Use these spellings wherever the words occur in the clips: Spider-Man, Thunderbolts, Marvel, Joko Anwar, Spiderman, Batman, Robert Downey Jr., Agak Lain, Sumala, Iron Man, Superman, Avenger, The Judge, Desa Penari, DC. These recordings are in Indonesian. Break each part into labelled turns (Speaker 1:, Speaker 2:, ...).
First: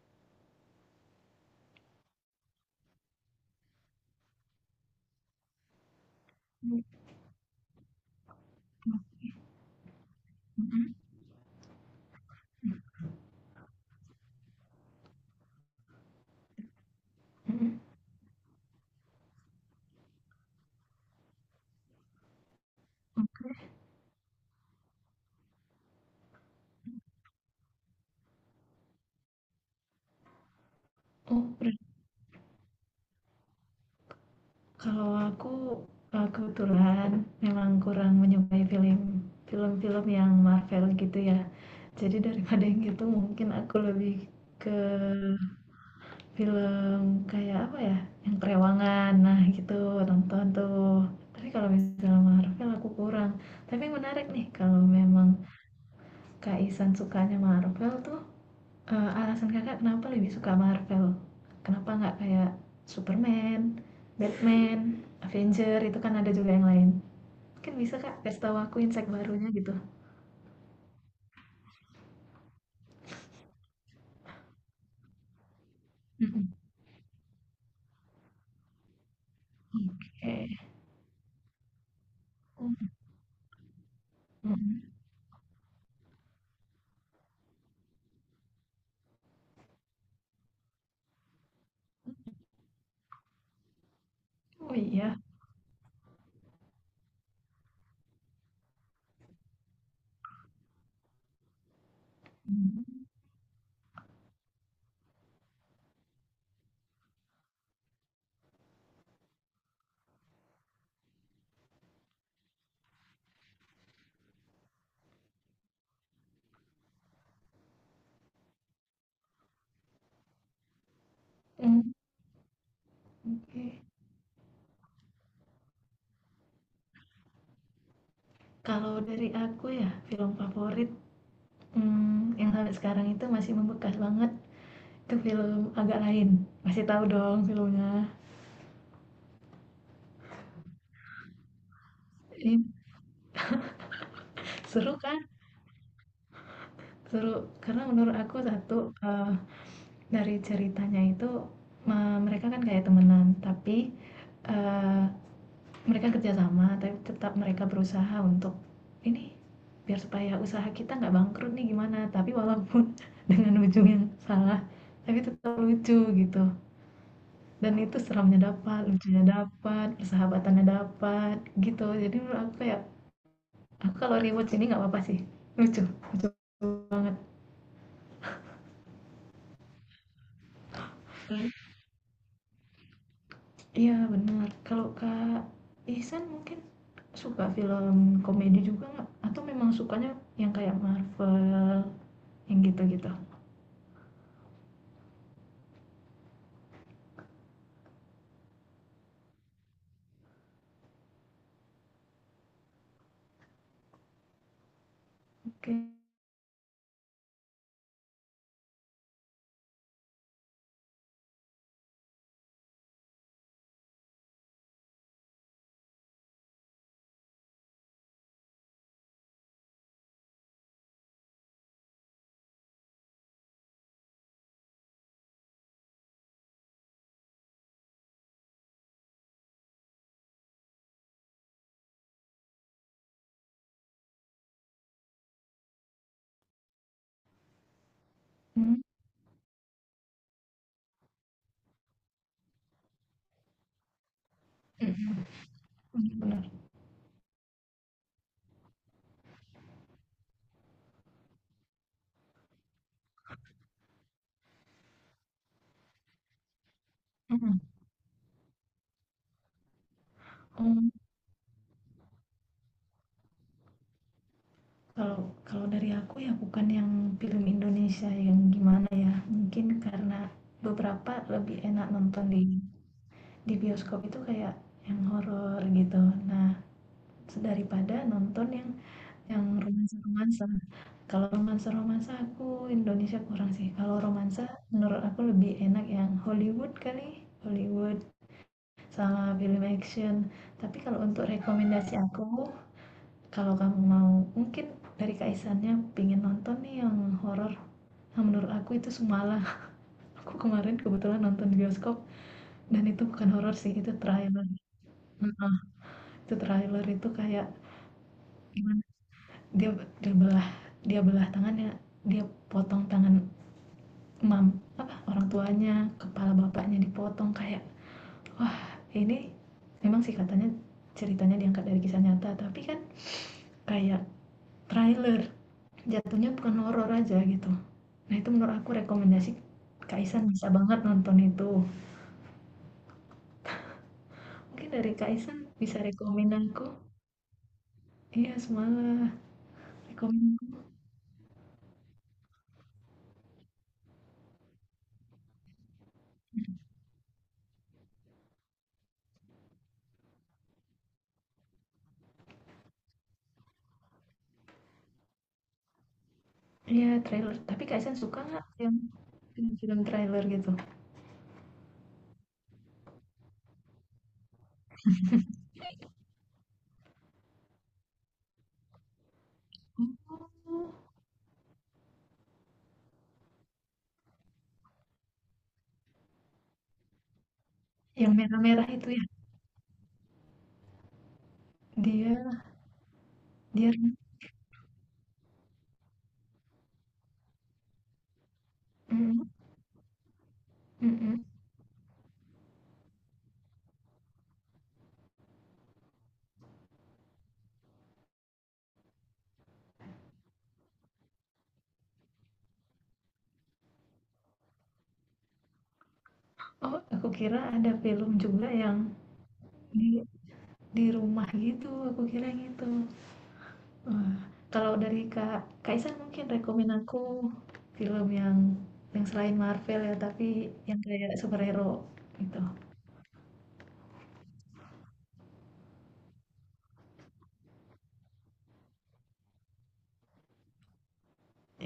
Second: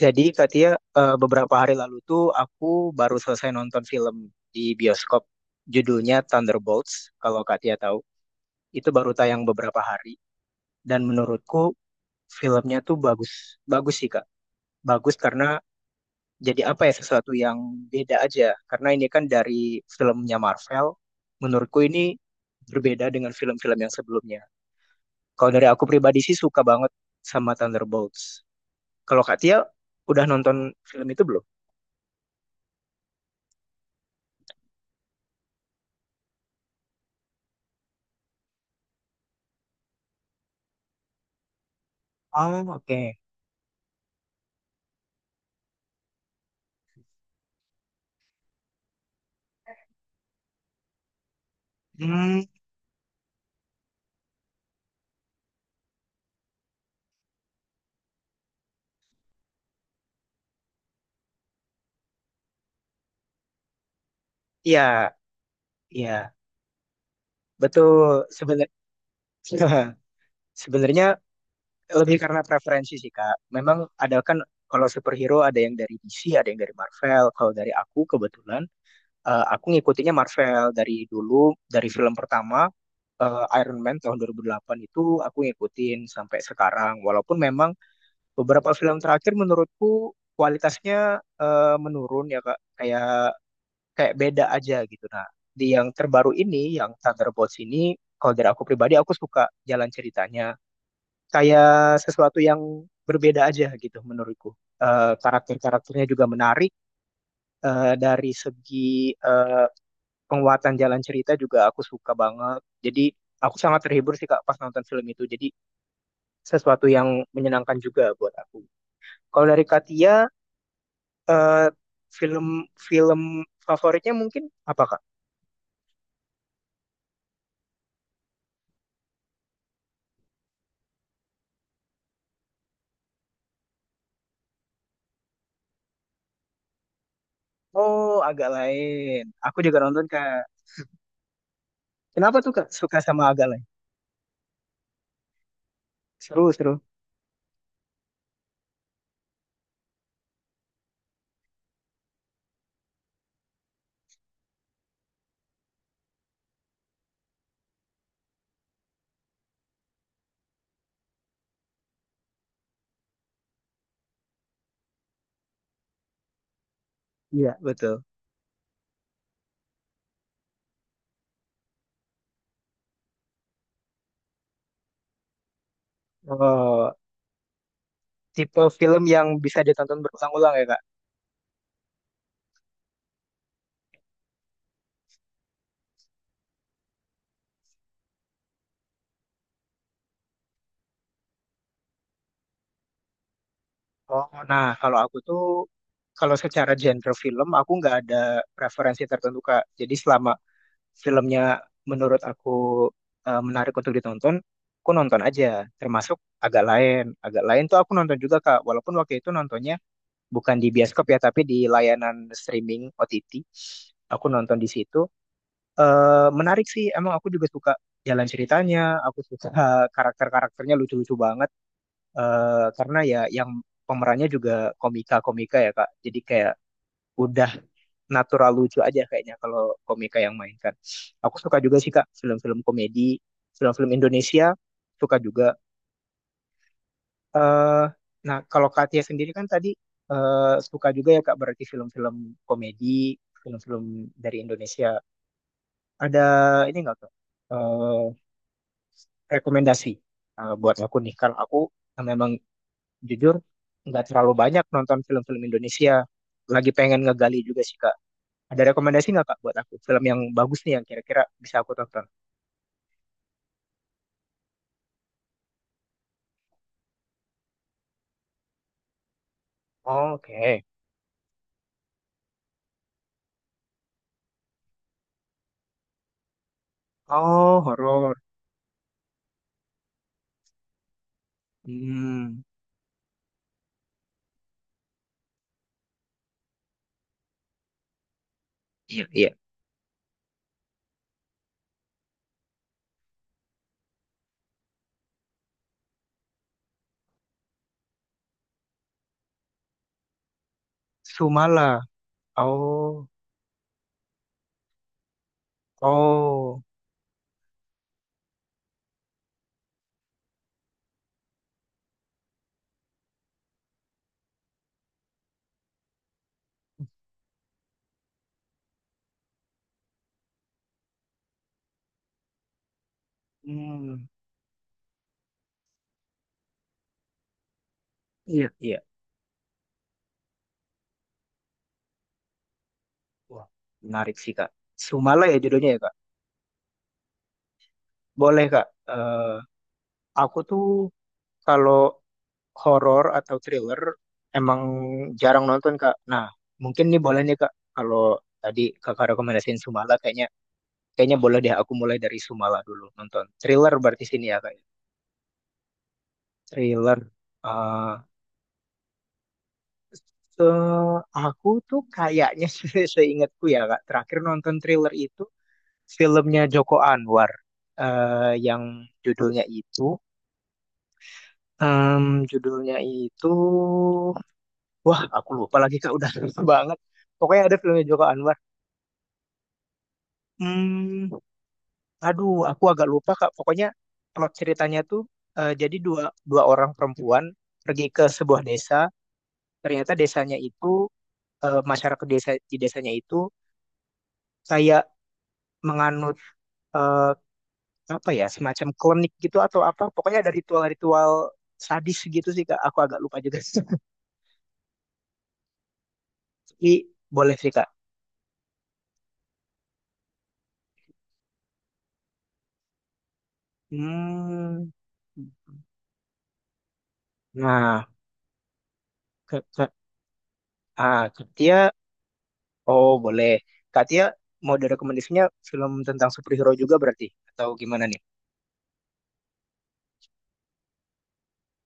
Speaker 1: Jadi Katia, beberapa hari lalu tuh aku baru selesai nonton film di bioskop. Judulnya
Speaker 2: Mhm,
Speaker 1: Thunderbolts, kalau Katia tahu. Itu baru tayang beberapa hari.
Speaker 2: mhm,
Speaker 1: Dan menurutku filmnya tuh bagus. Bagus sih, Kak. Bagus karena jadi apa ya, sesuatu yang
Speaker 2: mhm.
Speaker 1: beda aja. Karena ini kan dari filmnya Marvel. Menurutku ini berbeda dengan film-film yang sebelumnya. Kalau dari aku pribadi sih suka banget sama Thunderbolts. Kalau Katia udah nonton film itu belum?
Speaker 2: Oh, ber kalau aku, kebetulan memang kurang menyukai film-film yang Marvel gitu ya. Jadi daripada
Speaker 1: Oh,
Speaker 2: yang gitu
Speaker 1: oke.
Speaker 2: mungkin aku lebih ke film kayak apa ya, yang kerewangan, nah gitu, nonton tuh. Tapi kalau misalnya
Speaker 1: Hmm,
Speaker 2: Marvel aku kurang. Tapi menarik nih kalau memang Kak Ihsan sukanya Marvel tuh. Alasan Kakak kenapa lebih suka Marvel? Kenapa nggak kayak Superman, Batman,
Speaker 1: ya,
Speaker 2: Avenger, itu kan ada
Speaker 1: ya,
Speaker 2: juga yang lain. Mungkin bisa Kak
Speaker 1: betul.
Speaker 2: kasih tahu aku insight barunya gitu.
Speaker 1: Sebenarnya lebih karena preferensi sih, Kak. Memang ada kan, kalau superhero ada yang dari DC, ada
Speaker 2: Mhm,
Speaker 1: yang dari Marvel. Kalau dari aku kebetulan aku ngikutinnya
Speaker 2: oke.
Speaker 1: Marvel dari dulu, dari film pertama
Speaker 2: Mmm,
Speaker 1: Iron Man tahun 2008
Speaker 2: mhm.
Speaker 1: itu aku ngikutin sampai sekarang. Walaupun memang beberapa film terakhir menurutku kualitasnya menurun ya, Kak. Kayak kayak beda aja
Speaker 2: Oh
Speaker 1: gitu.
Speaker 2: iya?
Speaker 1: Nah, di yang terbaru ini, yang Thunderbolts ini, kalau dari aku pribadi, aku suka jalan ceritanya. Kayak sesuatu yang
Speaker 2: Mhm,
Speaker 1: berbeda aja gitu menurutku. Karakter-karakternya juga menarik. Dari segi eh, penguatan jalan cerita juga aku suka banget. Jadi aku sangat terhibur sih, Kak, pas nonton film itu. Jadi sesuatu yang menyenangkan juga buat aku. Kalau dari Katia, eh,
Speaker 2: mmm,
Speaker 1: film-film
Speaker 2: oke.
Speaker 1: favoritnya mungkin apa, Kak?
Speaker 2: Kalau dari aku ya, film favorit, yang sampai sekarang itu masih membekas banget, itu film Agak Lain. Masih tahu dong filmnya?
Speaker 1: Oh, agak lain. Aku juga nonton, Kak. Kenapa tuh
Speaker 2: Iya.
Speaker 1: Kak suka sama agak lain?
Speaker 2: Seru kan?
Speaker 1: Seru, seru.
Speaker 2: Seru, karena menurut aku satu, eee dari ceritanya itu, mereka kan kayak temenan, tapi, eee, mereka kerjasama tapi tetap mereka berusaha untuk, "Ini biar supaya usaha kita nggak bangkrut nih gimana?" Tapi walaupun dengan ujung yang salah, tapi tetap lucu gitu,
Speaker 1: Iya,
Speaker 2: dan itu
Speaker 1: betul.
Speaker 2: seramnya dapat, lucunya dapat, persahabatannya dapat, gitu. Jadi menurut aku kayak, aku kalau rewatch ini nggak apa-apa sih, lucu lucu.
Speaker 1: Oh, tipe film yang bisa ditonton berulang-ulang ya, Kak.
Speaker 2: Iya benar. Kalau Kak Ihsan mungkin suka film komedi juga nggak? Atau memang sukanya yang kayak Marvel, yang gitu-gitu?
Speaker 1: Oh, nah kalau aku tuh kalau secara genre film aku nggak ada preferensi tertentu, Kak. Jadi selama filmnya menurut aku menarik untuk ditonton, aku nonton aja.
Speaker 2: Oke.
Speaker 1: Termasuk agak lain. Agak lain tuh aku nonton juga, Kak. Walaupun waktu itu nontonnya bukan di bioskop ya, tapi di layanan streaming OTT aku nonton di situ. Eh, menarik sih emang, aku juga suka jalan ceritanya. Aku suka karakter-karakternya lucu-lucu banget. eh karena ya yang pemerannya juga komika-komika ya, Kak, jadi kayak udah natural lucu aja kayaknya kalau komika yang mainkan. Aku suka juga sih, Kak, film-film komedi, film-film Indonesia, suka juga. Eh, nah, kalau
Speaker 2: Mmm,
Speaker 1: Katia sendiri kan tadi eh, suka juga ya, Kak, berarti film-film komedi, film-film dari Indonesia.
Speaker 2: mhm, bener
Speaker 1: Ada
Speaker 2: bener.
Speaker 1: ini nggak, Kak? Eh, Rekomendasi buat aku nih. Karena aku memang jujur nggak terlalu banyak nonton film-film Indonesia. Lagi pengen ngegali
Speaker 2: Mhm.
Speaker 1: juga sih, Kak. Ada rekomendasi nggak, Kak, buat aku? Film yang bagus nih yang
Speaker 2: Mmm,
Speaker 1: kira-kira bisa aku tonton.
Speaker 2: kalau kalau dari aku ya bukan yang film Indonesia yang gimana ya, mungkin karena
Speaker 1: Oke.
Speaker 2: beberapa lebih enak nonton di bioskop itu kayak yang horor gitu. Nah,
Speaker 1: Oh,
Speaker 2: daripada
Speaker 1: horor.
Speaker 2: nonton yang. Yang romansa-romansa? Kalau romansa-romansa
Speaker 1: Hmm.
Speaker 2: aku Indonesia kurang sih, kalau romansa menurut aku lebih enak yang Hollywood kali, Hollywood
Speaker 1: Iya, iya.
Speaker 2: sama film action. Tapi kalau untuk rekomendasi aku, kalau kamu mau mungkin dari Kaisannya pengen nonton nih yang horor, nah menurut aku itu Sumala. Aku kemarin kebetulan nonton di
Speaker 1: Sumala.
Speaker 2: bioskop dan itu
Speaker 1: Oh.
Speaker 2: bukan horor sih, itu trailer. Heeh, itu
Speaker 1: Oh.
Speaker 2: trailer itu kayak gimana, dia dia belah belah tangannya, dia potong tangan Mam apa, orang tuanya, kepala bapaknya dipotong kayak, wah ini memang sih katanya ceritanya diangkat dari kisah nyata, tapi kan kayak
Speaker 1: Hmm,
Speaker 2: trailer, jatuhnya bukan horor aja gitu. Nah itu
Speaker 1: iya,
Speaker 2: menurut aku
Speaker 1: iya.
Speaker 2: rekomendasi Kak Isan bisa banget nonton itu.
Speaker 1: Wah, menarik sih, Kak.
Speaker 2: Mungkin dari Kak
Speaker 1: Sumala ya
Speaker 2: Isan
Speaker 1: judulnya ya,
Speaker 2: bisa
Speaker 1: Kak.
Speaker 2: rekomen aku. Iya
Speaker 1: Boleh, Kak.
Speaker 2: semalah, rekomen
Speaker 1: Aku
Speaker 2: aku.
Speaker 1: tuh kalau horor atau thriller emang jarang nonton, Kak. Nah, mungkin nih boleh nih, Kak. Kalau tadi Kakak rekomendasiin Sumala, kayaknya kayaknya boleh deh aku mulai dari Sumala dulu nonton. Thriller berarti sini ya, Kak.
Speaker 2: Iya
Speaker 1: Thriller.
Speaker 2: trailer, tapi Kak Isan
Speaker 1: Eh,
Speaker 2: suka nggak yang film-film trailer gitu?
Speaker 1: aku tuh kayaknya seingatku ya, Kak. Terakhir nonton thriller itu filmnya Joko Anwar eh, yang judulnya itu
Speaker 2: Oh,
Speaker 1: em, judulnya itu wah aku lupa lagi, Kak, udah lupa banget. Pokoknya ada filmnya Joko
Speaker 2: yang
Speaker 1: Anwar.
Speaker 2: merah-merah itu ya?
Speaker 1: Hmm,
Speaker 2: Dia,
Speaker 1: aduh aku agak lupa, Kak. Pokoknya
Speaker 2: dia,
Speaker 1: plot ceritanya tuh jadi dua dua orang perempuan pergi ke sebuah desa.
Speaker 2: mm,
Speaker 1: Ternyata desanya itu
Speaker 2: mm, mm.
Speaker 1: masyarakat desa di desanya itu kayak menganut eh, apa ya, semacam klinik gitu atau apa. Pokoknya ada ritual-ritual sadis gitu sih, Kak. Aku agak lupa juga, tapi
Speaker 2: Oh, aku
Speaker 1: boleh
Speaker 2: kira
Speaker 1: sih, Kak.
Speaker 2: ada film juga yang di rumah gitu, aku kira gitu. Wah,
Speaker 1: Hmm.
Speaker 2: kalau dari Kak Kaisan mungkin rekomen aku
Speaker 1: Nah,
Speaker 2: film yang selain
Speaker 1: ke, ke,
Speaker 2: Marvel ya, tapi yang
Speaker 1: ah
Speaker 2: kayak superhero
Speaker 1: Katia.
Speaker 2: gitu.
Speaker 1: Oh boleh, Katia mau direkomendasinya film tentang superhero juga, berarti, atau gimana nih?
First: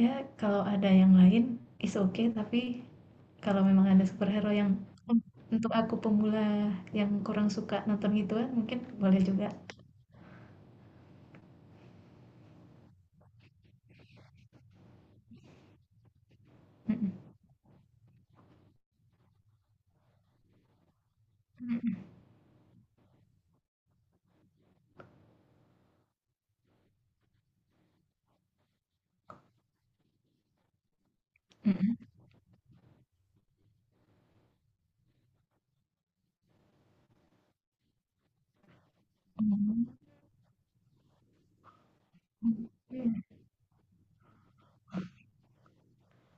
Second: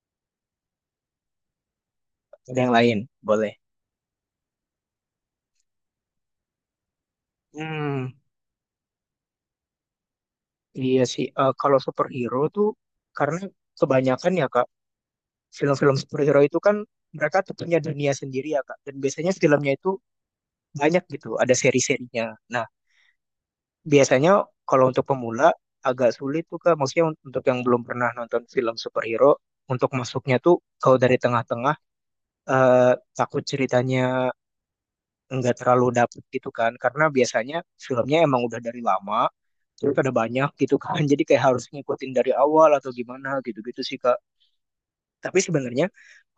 Speaker 2: Ya, kalau ada yang lain is okay, tapi
Speaker 1: Ada yang lain, boleh.
Speaker 2: kalau memang ada superhero yang un- untuk aku pemula yang kurang suka
Speaker 1: Hmm,
Speaker 2: nonton gituan, mungkin boleh juga.
Speaker 1: iya sih. Eh, kalau superhero tuh karena kebanyakan ya, Kak, film-film superhero itu kan
Speaker 2: Mm-mm.
Speaker 1: mereka tuh punya dunia sendiri ya, Kak, dan biasanya filmnya itu banyak gitu, ada
Speaker 2: Mm-mm.
Speaker 1: seri-serinya. Nah, biasanya kalau untuk pemula agak sulit tuh, Kak. Maksudnya untuk yang belum pernah nonton film superhero, untuk masuknya tuh kalau dari tengah-tengah takut ceritanya nggak terlalu dapet gitu kan, karena biasanya filmnya emang udah dari lama, terus
Speaker 2: Mm-mm.
Speaker 1: ada banyak gitu kan, jadi kayak harus ngikutin dari
Speaker 2: Mm-mm.
Speaker 1: awal atau gimana gitu-gitu sih, Kak. Tapi sebenarnya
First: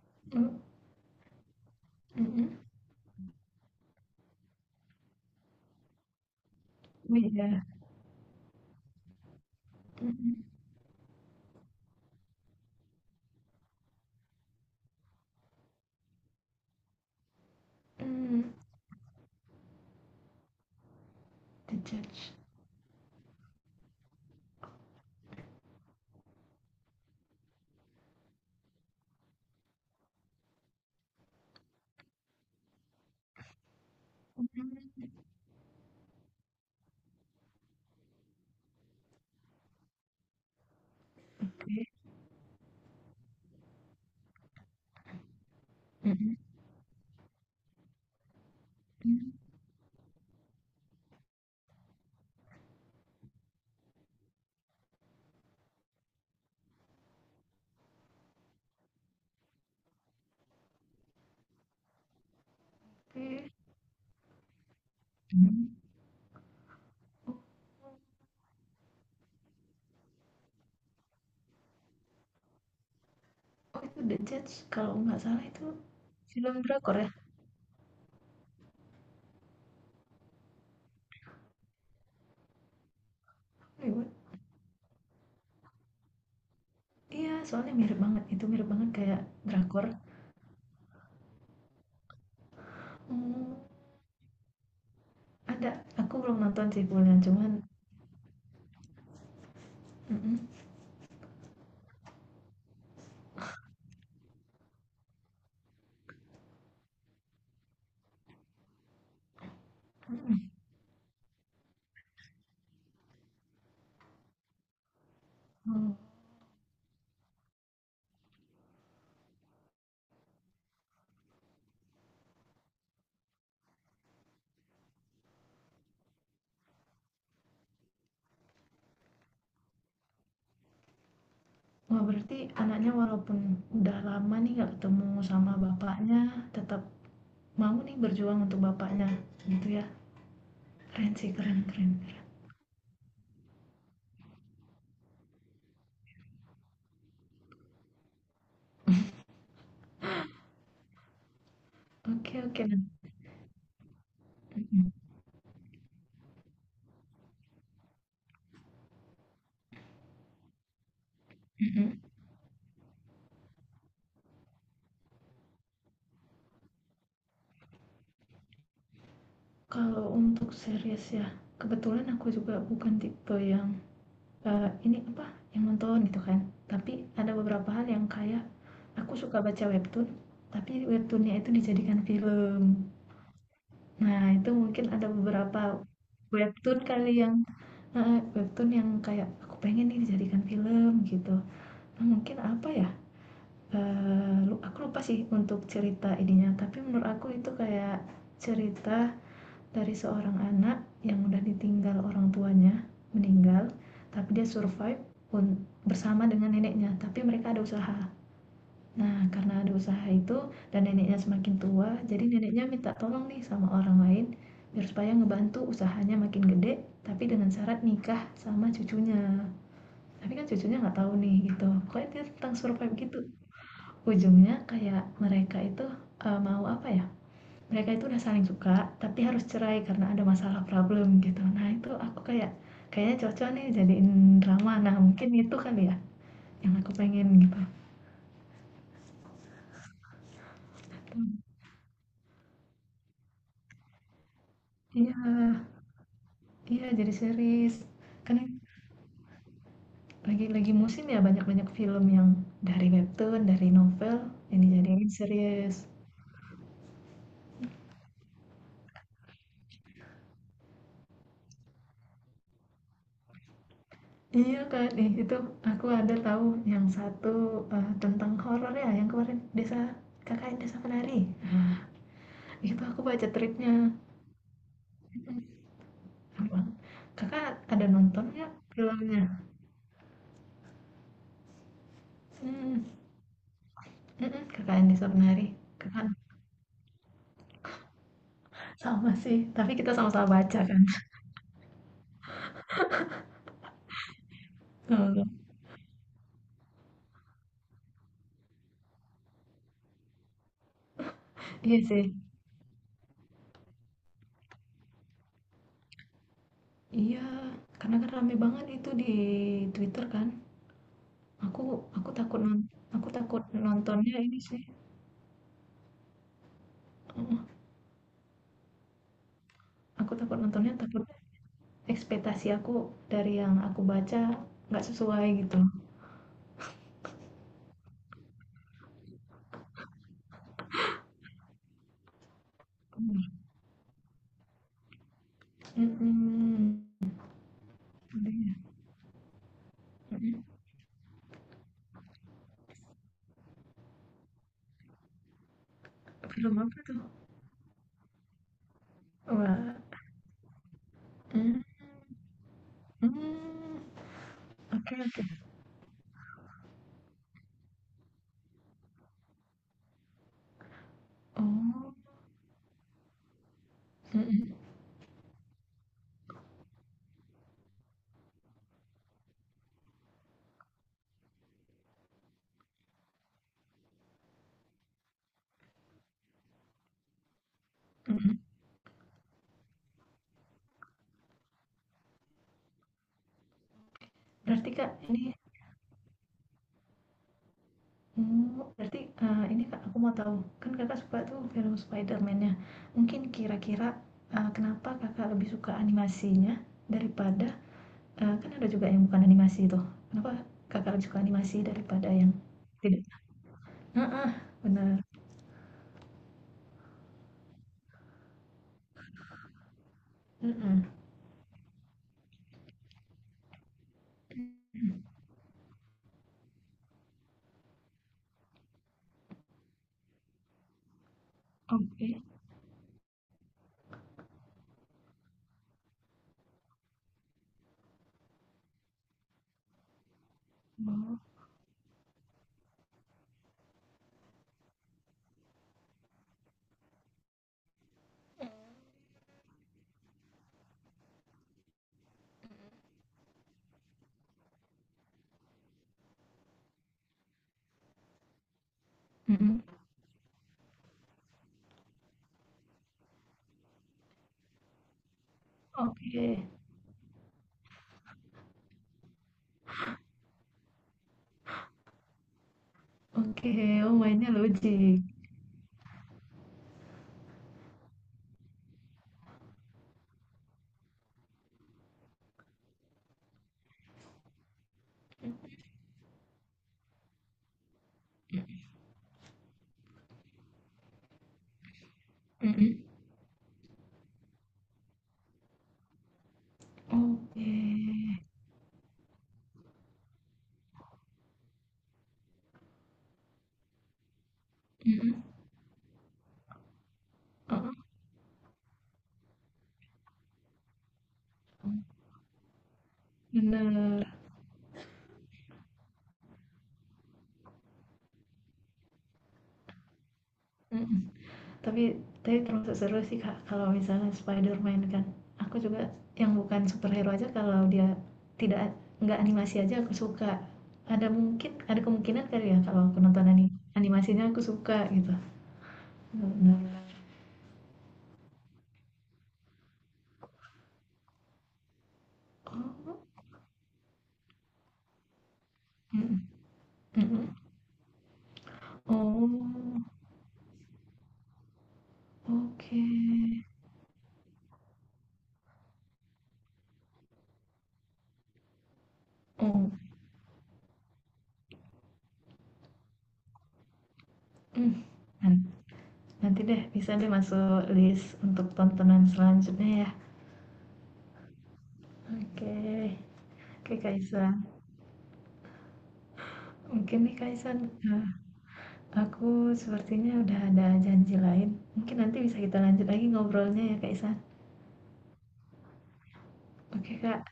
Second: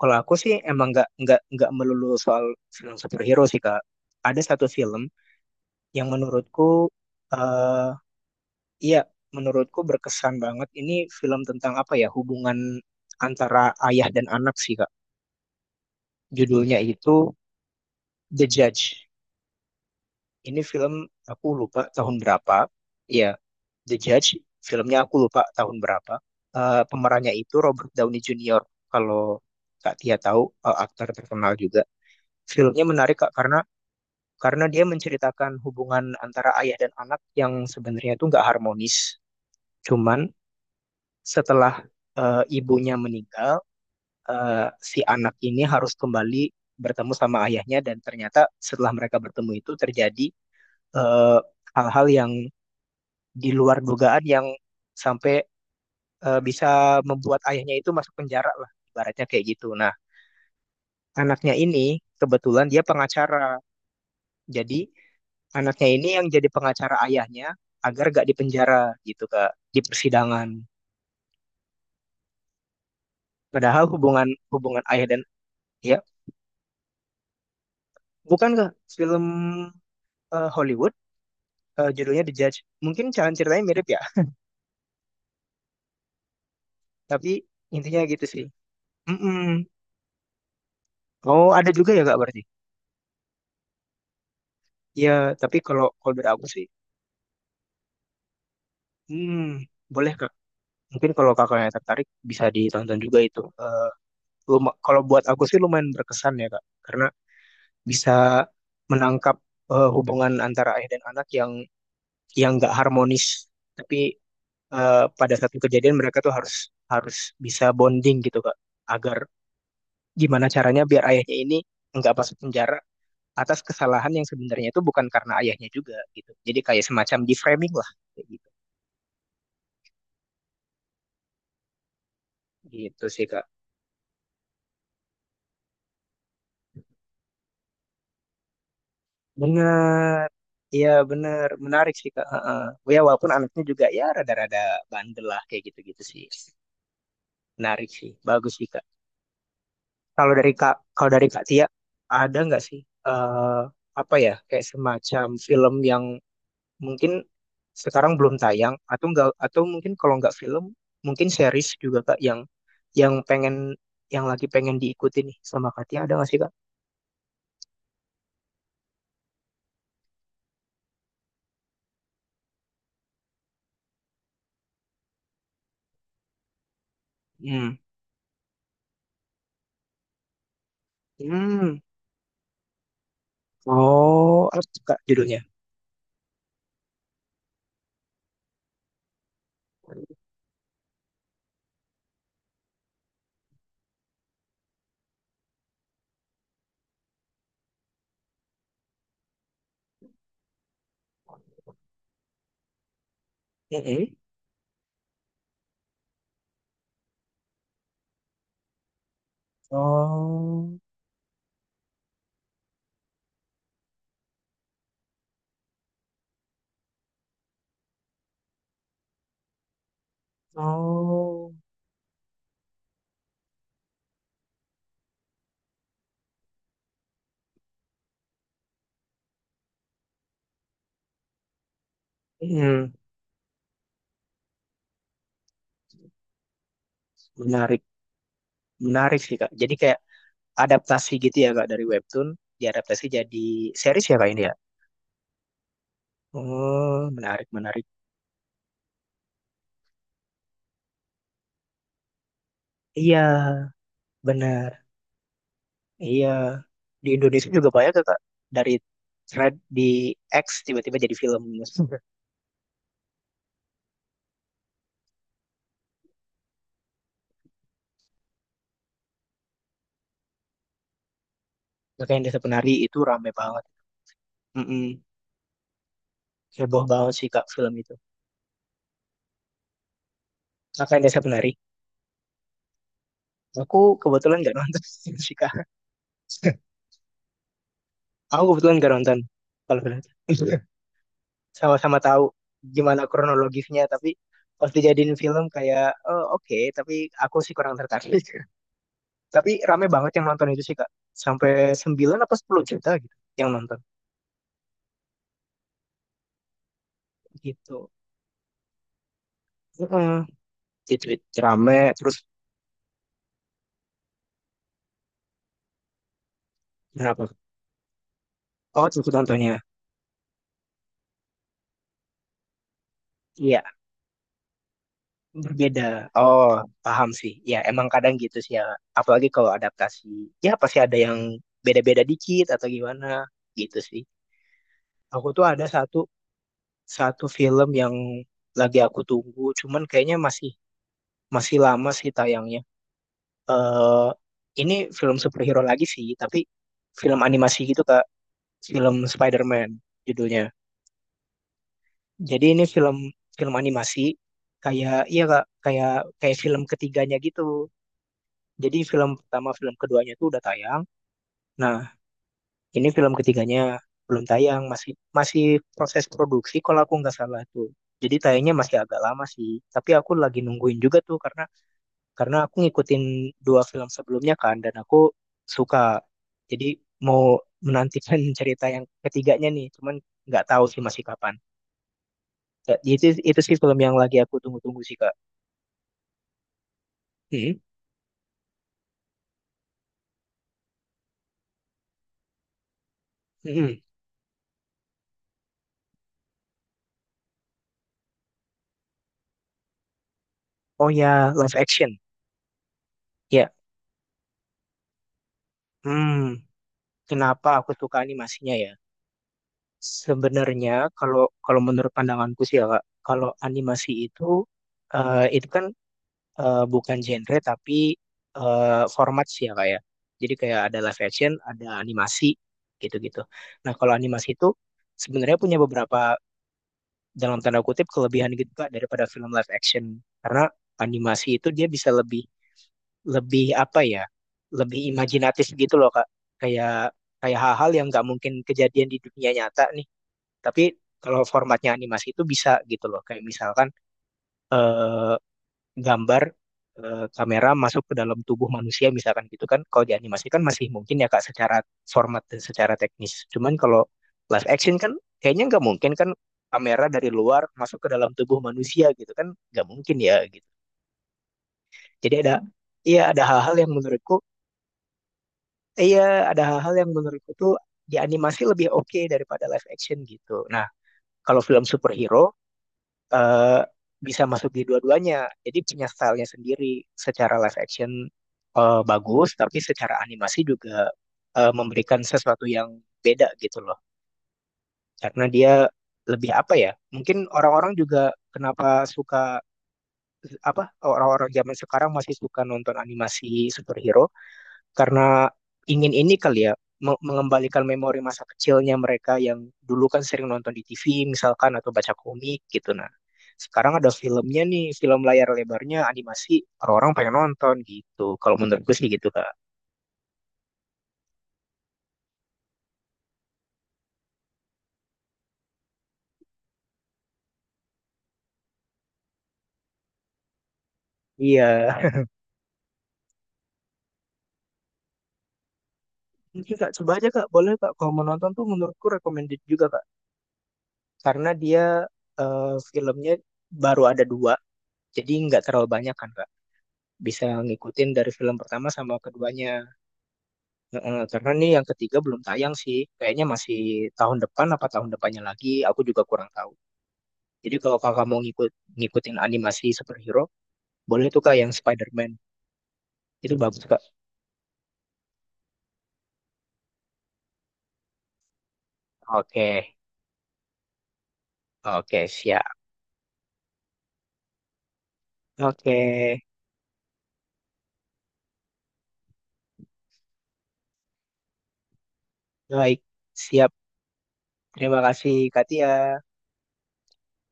Speaker 1: kalau aku sih
Speaker 2: Mm-mm.
Speaker 1: emang nggak melulu soal
Speaker 2: Mm-mm.
Speaker 1: film superhero sih, Kak. Ada satu film yang menurutku
Speaker 2: Iya,
Speaker 1: eh iya menurutku berkesan
Speaker 2: mhm,
Speaker 1: banget. Ini film tentang apa ya, hubungan antara ayah dan anak sih, Kak. Judulnya itu
Speaker 2: mmm,
Speaker 1: The Judge. Ini film aku
Speaker 2: The
Speaker 1: lupa tahun
Speaker 2: Judge.
Speaker 1: berapa. Iya, The Judge, filmnya aku lupa tahun berapa. Eh, pemerannya itu Robert Downey Jr., kalau Kak Tia tahu. Eh, aktor terkenal juga. Filmnya menarik, Kak, karena
Speaker 2: Mmm,
Speaker 1: dia menceritakan hubungan antara ayah dan anak yang sebenarnya itu nggak harmonis. Cuman setelah
Speaker 2: oke.
Speaker 1: ibunya meninggal, eh, si anak ini harus
Speaker 2: Mhm,
Speaker 1: kembali bertemu sama ayahnya. Dan ternyata setelah mereka
Speaker 2: mmm,
Speaker 1: bertemu itu terjadi eh, hal-hal yang di luar dugaan, yang sampai bisa membuat ayahnya itu masuk penjara lah, ibaratnya kayak gitu. Nah, anaknya ini kebetulan dia pengacara,
Speaker 2: oke.
Speaker 1: jadi
Speaker 2: Mhm.
Speaker 1: anaknya ini yang jadi pengacara
Speaker 2: Oh,
Speaker 1: ayahnya agar gak dipenjara gitu, Kak, di persidangan.
Speaker 2: oh,
Speaker 1: Padahal
Speaker 2: itu The
Speaker 1: hubungan
Speaker 2: Judge
Speaker 1: hubungan
Speaker 2: kalau
Speaker 1: ayah
Speaker 2: nggak
Speaker 1: dan,
Speaker 2: salah itu
Speaker 1: ya,
Speaker 2: film drakor ya?
Speaker 1: bukan, Kak, film Hollywood, judulnya The Judge. Mungkin jalan ceritanya mirip ya,
Speaker 2: Hollywood?
Speaker 1: tapi
Speaker 2: Iya, soalnya mirip
Speaker 1: intinya gitu
Speaker 2: banget,
Speaker 1: sih.
Speaker 2: itu mirip banget kayak
Speaker 1: Mm-mm.
Speaker 2: drakor.
Speaker 1: Oh, ada juga ya, Kak, berarti?
Speaker 2: Hmm,
Speaker 1: Ya, tapi
Speaker 2: ada,
Speaker 1: kalau kalau
Speaker 2: aku
Speaker 1: dari
Speaker 2: belum
Speaker 1: aku sih,
Speaker 2: nonton sih full-nya, cuman
Speaker 1: hmm, boleh, Kak.
Speaker 2: mhm,
Speaker 1: Mungkin kalau kakaknya tertarik, bisa ditonton juga itu. Eh, kalau buat aku sih lumayan berkesan ya, Kak, karena bisa menangkap hubungan
Speaker 2: mhm,
Speaker 1: antara ayah dan anak yang nggak harmonis. Tapi pada satu kejadian
Speaker 2: oh.
Speaker 1: mereka tuh harus harus bisa bonding gitu, Kak, agar gimana caranya biar ayahnya ini nggak masuk penjara atas kesalahan yang sebenarnya itu bukan karena ayahnya juga gitu. Jadi kayak semacam deframing lah kayak gitu.
Speaker 2: Wah, berarti anaknya
Speaker 1: Gitu sih,
Speaker 2: walaupun
Speaker 1: Kak.
Speaker 2: udah lama nih nggak ketemu sama bapaknya, tetap mau nih berjuang untuk bapaknya, gitu ya?
Speaker 1: Bener. Iya
Speaker 2: Keren sih,
Speaker 1: bener,
Speaker 2: keren keren.
Speaker 1: menarik sih, Kak. Heeh. Ya walaupun anaknya juga ya rada-rada bandel lah kayak gitu-gitu sih. Menarik sih, bagus sih, Kak. Kalau dari Kak, kalau dari Kak Tia,
Speaker 2: Oke
Speaker 1: ada nggak
Speaker 2: oke,
Speaker 1: sih eh apa ya kayak
Speaker 2: mhm
Speaker 1: semacam film yang mungkin sekarang belum tayang atau enggak, atau mungkin kalau nggak film, mungkin series juga,
Speaker 2: mhm.
Speaker 1: Kak, yang pengen yang lagi pengen diikuti nih sama Katia, ada nggak sih, Kak?
Speaker 2: Kalau untuk series ya, kebetulan aku juga bukan tipe yang, ini apa, yang nonton gitu kan. Tapi ada beberapa
Speaker 1: Hmm.
Speaker 2: hal yang kayak aku suka baca webtoon, tapi webtoon itu
Speaker 1: Hmm.
Speaker 2: dijadikan film. Nah,
Speaker 1: Oh,
Speaker 2: itu
Speaker 1: apa tuh,
Speaker 2: mungkin
Speaker 1: Kak,
Speaker 2: ada
Speaker 1: judulnya?
Speaker 2: beberapa webtoon kali yang heeh, webtoon yang kayak, "Aku pengen nih dijadikan film," gitu. Nah, mungkin apa ya, eee, lu aku lupa sih untuk cerita ininya, tapi menurut aku itu kayak cerita dari seorang anak yang udah ditinggal orang tuanya meninggal
Speaker 1: Mm-mm.
Speaker 2: tapi dia survive un- bersama dengan neneknya tapi mereka ada usaha. Nah karena ada usaha itu
Speaker 1: Oh,
Speaker 2: dan neneknya semakin tua jadi neneknya minta tolong nih sama orang lain biar supaya ngebantu usahanya makin gede tapi dengan syarat nikah sama cucunya, tapi kan cucunya nggak tahu nih
Speaker 1: oh,
Speaker 2: gitu pokoknya dia tentang survive gitu. Ujungnya kayak mereka itu mau apa ya, mereka itu udah saling suka, tapi harus cerai karena ada masalah problem gitu. Nah itu aku kayak,
Speaker 1: Hmm.
Speaker 2: kayaknya cocok nih jadiin drama. Nah mungkin itu kan ya yang aku pengen gitu.
Speaker 1: Menarik, menarik sih, Kak. Jadi kayak adaptasi
Speaker 2: Hmm,
Speaker 1: gitu ya, Kak, dari webtoon diadaptasi jadi series ya, Kak, ini ya.
Speaker 2: iya, iya
Speaker 1: Oh,
Speaker 2: jadi
Speaker 1: menarik,
Speaker 2: series.
Speaker 1: menarik.
Speaker 2: Kan lagi musim ya banyak-banyak film yang dari
Speaker 1: Iya,
Speaker 2: webtoon, dari novel yang
Speaker 1: benar.
Speaker 2: dijadiin series.
Speaker 1: Iya, di Indonesia juga banyak tuh, Kak. Dari thread di X tiba-tiba jadi film.
Speaker 2: Iya kan, ih, itu aku ada tahu yang satu tentang horor ya yang kemarin desa kakak desa penari. Nah,
Speaker 1: Kakak yang Desa Penari
Speaker 2: itu
Speaker 1: itu
Speaker 2: aku baca
Speaker 1: rame banget.
Speaker 2: tweetnya.
Speaker 1: Mm-mm.
Speaker 2: Emang.
Speaker 1: Heboh banget sih, Kak,
Speaker 2: Kakak
Speaker 1: film
Speaker 2: ada
Speaker 1: itu.
Speaker 2: nonton nggak filmnya?
Speaker 1: Kakak yang Desa Penari.
Speaker 2: Mmm,
Speaker 1: Aku kebetulan
Speaker 2: mhm,
Speaker 1: nggak
Speaker 2: Kakak
Speaker 1: nonton
Speaker 2: Andi
Speaker 1: sih,
Speaker 2: Surnari.
Speaker 1: Kak.
Speaker 2: Kakak
Speaker 1: Aku kebetulan nggak
Speaker 2: sama
Speaker 1: nonton.
Speaker 2: sih, tapi
Speaker 1: Kalau
Speaker 2: kita
Speaker 1: benar.
Speaker 2: sama-sama baca kan.
Speaker 1: Sama-sama tahu gimana kronologisnya, tapi pas dijadiin
Speaker 2: Heeh.
Speaker 1: film kayak, "Oh, oke, tapi aku sih kurang tertarik." Tapi rame banget yang nonton itu sih, Kak. Sampai
Speaker 2: Iya sih.
Speaker 1: 9 apa 10 juta gitu yang nonton
Speaker 2: Iya,
Speaker 1: gitu.
Speaker 2: karena kan rame banget itu di Twitter
Speaker 1: Heeh.
Speaker 2: kan.
Speaker 1: Di Twitter
Speaker 2: Aku
Speaker 1: rame
Speaker 2: aku
Speaker 1: terus
Speaker 2: takut non aku takut nontonnya ini sih,
Speaker 1: berapa?
Speaker 2: heeh,
Speaker 1: Oh, ikut contohnya?
Speaker 2: aku takut nontonnya takut ekspektasi aku dari yang
Speaker 1: Iya,
Speaker 2: aku baca nggak sesuai gitu.
Speaker 1: berbeda. Oh, paham sih. Ya, emang kadang gitu sih ya. Apalagi kalau adaptasi. Ya, pasti ada yang beda-beda dikit atau gimana gitu sih. Aku tuh ada satu
Speaker 2: Mhm.
Speaker 1: satu film yang
Speaker 2: Mhm.
Speaker 1: lagi aku tunggu, cuman kayaknya masih masih lama sih tayangnya. Eh, ini film superhero lagi sih, tapi
Speaker 2: Film apa tuh?
Speaker 1: film animasi gitu, Kak. Film
Speaker 2: Wah,
Speaker 1: Spider-Man judulnya.
Speaker 2: mmm.
Speaker 1: Jadi ini film film
Speaker 2: Hmm,
Speaker 1: animasi,
Speaker 2: oke
Speaker 1: kayak
Speaker 2: oke.
Speaker 1: iya, Kak, kayak kayak film ketiganya gitu. Jadi film pertama film keduanya tuh udah tayang. Nah,
Speaker 2: Oh,
Speaker 1: ini film ketiganya belum
Speaker 2: mhm
Speaker 1: tayang, masih masih proses produksi kalau aku nggak salah tuh. Jadi tayangnya masih agak lama sih. Tapi aku lagi nungguin juga tuh karena aku ngikutin dua film sebelumnya kan, dan aku suka. Jadi mau menantikan
Speaker 2: mhm.
Speaker 1: cerita yang ketiganya nih. Cuman nggak tahu sih masih kapan. Ya, itu sih film yang lagi aku
Speaker 2: Berarti
Speaker 1: tunggu-tunggu
Speaker 2: Kak
Speaker 1: sih, Kak.
Speaker 2: ini
Speaker 1: Mhm,
Speaker 2: oh, berarti, ini Kak aku mau tahu, kan Kakak suka tuh film Spiderman nya mungkin
Speaker 1: mhm.
Speaker 2: kira-kira, kenapa Kakak lebih suka animasinya daripada eee, kan ada juga yang bukan animasi tuh, kenapa
Speaker 1: Oh
Speaker 2: Kakak lebih suka
Speaker 1: ya, live
Speaker 2: animasi
Speaker 1: action.
Speaker 2: daripada yang tidak
Speaker 1: Ya.
Speaker 2: heeh, bener,
Speaker 1: Hmm, kenapa aku suka animasinya ya?
Speaker 2: mhm,
Speaker 1: Sebenarnya kalau kalau menurut pandanganku sih ya, Kak, kalau animasi itu
Speaker 2: mhm,
Speaker 1: eh, itu kan bukan genre, tapi format sih ya, Kak ya. Jadi kayak ada live action, ada
Speaker 2: oke,
Speaker 1: animasi gitu-gitu. Nah, kalau animasi itu sebenarnya punya beberapa dalam tanda kutip kelebihan gitu, Kak, daripada film live action, karena
Speaker 2: oh,
Speaker 1: animasi itu dia bisa lebih lebih apa ya lebih imajinatif gitu loh, Kak, kayak kayak hal-hal yang nggak mungkin kejadian di dunia nyata nih, tapi kalau formatnya animasi itu bisa gitu loh, kayak misalkan eh, gambar kamera masuk ke dalam tubuh manusia misalkan gitu
Speaker 2: mhm,
Speaker 1: kan. Kalau di animasi kan masih mungkin ya, Kak, secara format dan secara teknis. Cuman kalau live action kan kayaknya nggak mungkin kan,
Speaker 2: oke
Speaker 1: kamera dari luar masuk ke dalam tubuh manusia gitu kan, nggak mungkin ya gitu. Jadi ada Iya ada
Speaker 2: oke,
Speaker 1: hal-hal yang
Speaker 2: oh
Speaker 1: menurutku
Speaker 2: mainnya logik,
Speaker 1: Iya, ada hal-hal yang menurutku tuh di animasi lebih oke daripada live action gitu. Nah, kalau film superhero eh, bisa masuk di dua-duanya. Jadi punya stylenya sendiri. Secara live action
Speaker 2: mhm
Speaker 1: bagus, tapi secara animasi juga memberikan sesuatu yang
Speaker 2: mhm.
Speaker 1: beda gitu loh. Karena dia lebih apa ya? Mungkin
Speaker 2: Oke,
Speaker 1: orang-orang juga
Speaker 2: mhm,
Speaker 1: kenapa suka orang-orang zaman sekarang masih suka nonton animasi superhero karena ingin ini kali ya mengembalikan
Speaker 2: heeh,
Speaker 1: memori masa kecilnya mereka yang dulu kan sering nonton di TV misalkan, atau baca komik gitu. Nah, sekarang ada
Speaker 2: bener,
Speaker 1: filmnya nih, film layar lebarnya animasi, orang-orang pengen nonton gitu, kalau menurut gue sih gitu, Kak.
Speaker 2: mhm, tapi tapi termasuk seru sih Kak, kalau misalnya Spiderman kan, aku juga yang bukan superhero aja kalau dia tidak nggak animasi aja aku suka. Ada mungkin ada
Speaker 1: Iya,
Speaker 2: kemungkinan kali ya kalau aku nonton ani animasinya aku suka gitu,
Speaker 1: mungkin Kak
Speaker 2: bener.
Speaker 1: coba aja, Kak, boleh, Kak, kalau mau nonton tuh menurutku recommended juga, Kak, karena dia
Speaker 2: Oh,
Speaker 1: filmnya baru ada dua, jadi nggak terlalu banyak kan,
Speaker 2: mhm,
Speaker 1: Kak. Bisa
Speaker 2: mhm,
Speaker 1: ngikutin dari film pertama sama keduanya.
Speaker 2: oh,
Speaker 1: Heeh, karena nih yang ketiga belum tayang sih.
Speaker 2: oke,
Speaker 1: Kayaknya masih tahun depan apa tahun depannya lagi, aku juga kurang tahu. Jadi kalau kakak mau ngikutin animasi
Speaker 2: oh,
Speaker 1: superhero, boleh tuh, Kak, yang Spider-Man. Itu bagus, Kak.
Speaker 2: mmm, nan nanti deh bisa deh masuk list untuk tontonan selanjutnya
Speaker 1: Oke,
Speaker 2: ya.
Speaker 1: oke siap.
Speaker 2: Oke. Oke, Kak,
Speaker 1: Oke,
Speaker 2: mungkin nih, Kak Islan, aku sepertinya udah ada janji lain. Mungkin nanti bisa kita
Speaker 1: baik,
Speaker 2: lanjut lagi
Speaker 1: siap.
Speaker 2: ngobrolnya ya, Kak.
Speaker 1: Terima kasih, Katia.
Speaker 2: Oke, Kak.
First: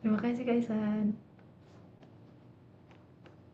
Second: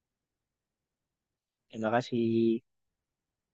Speaker 2: Terima kasih, Kak.
Speaker 1: Terima kasih.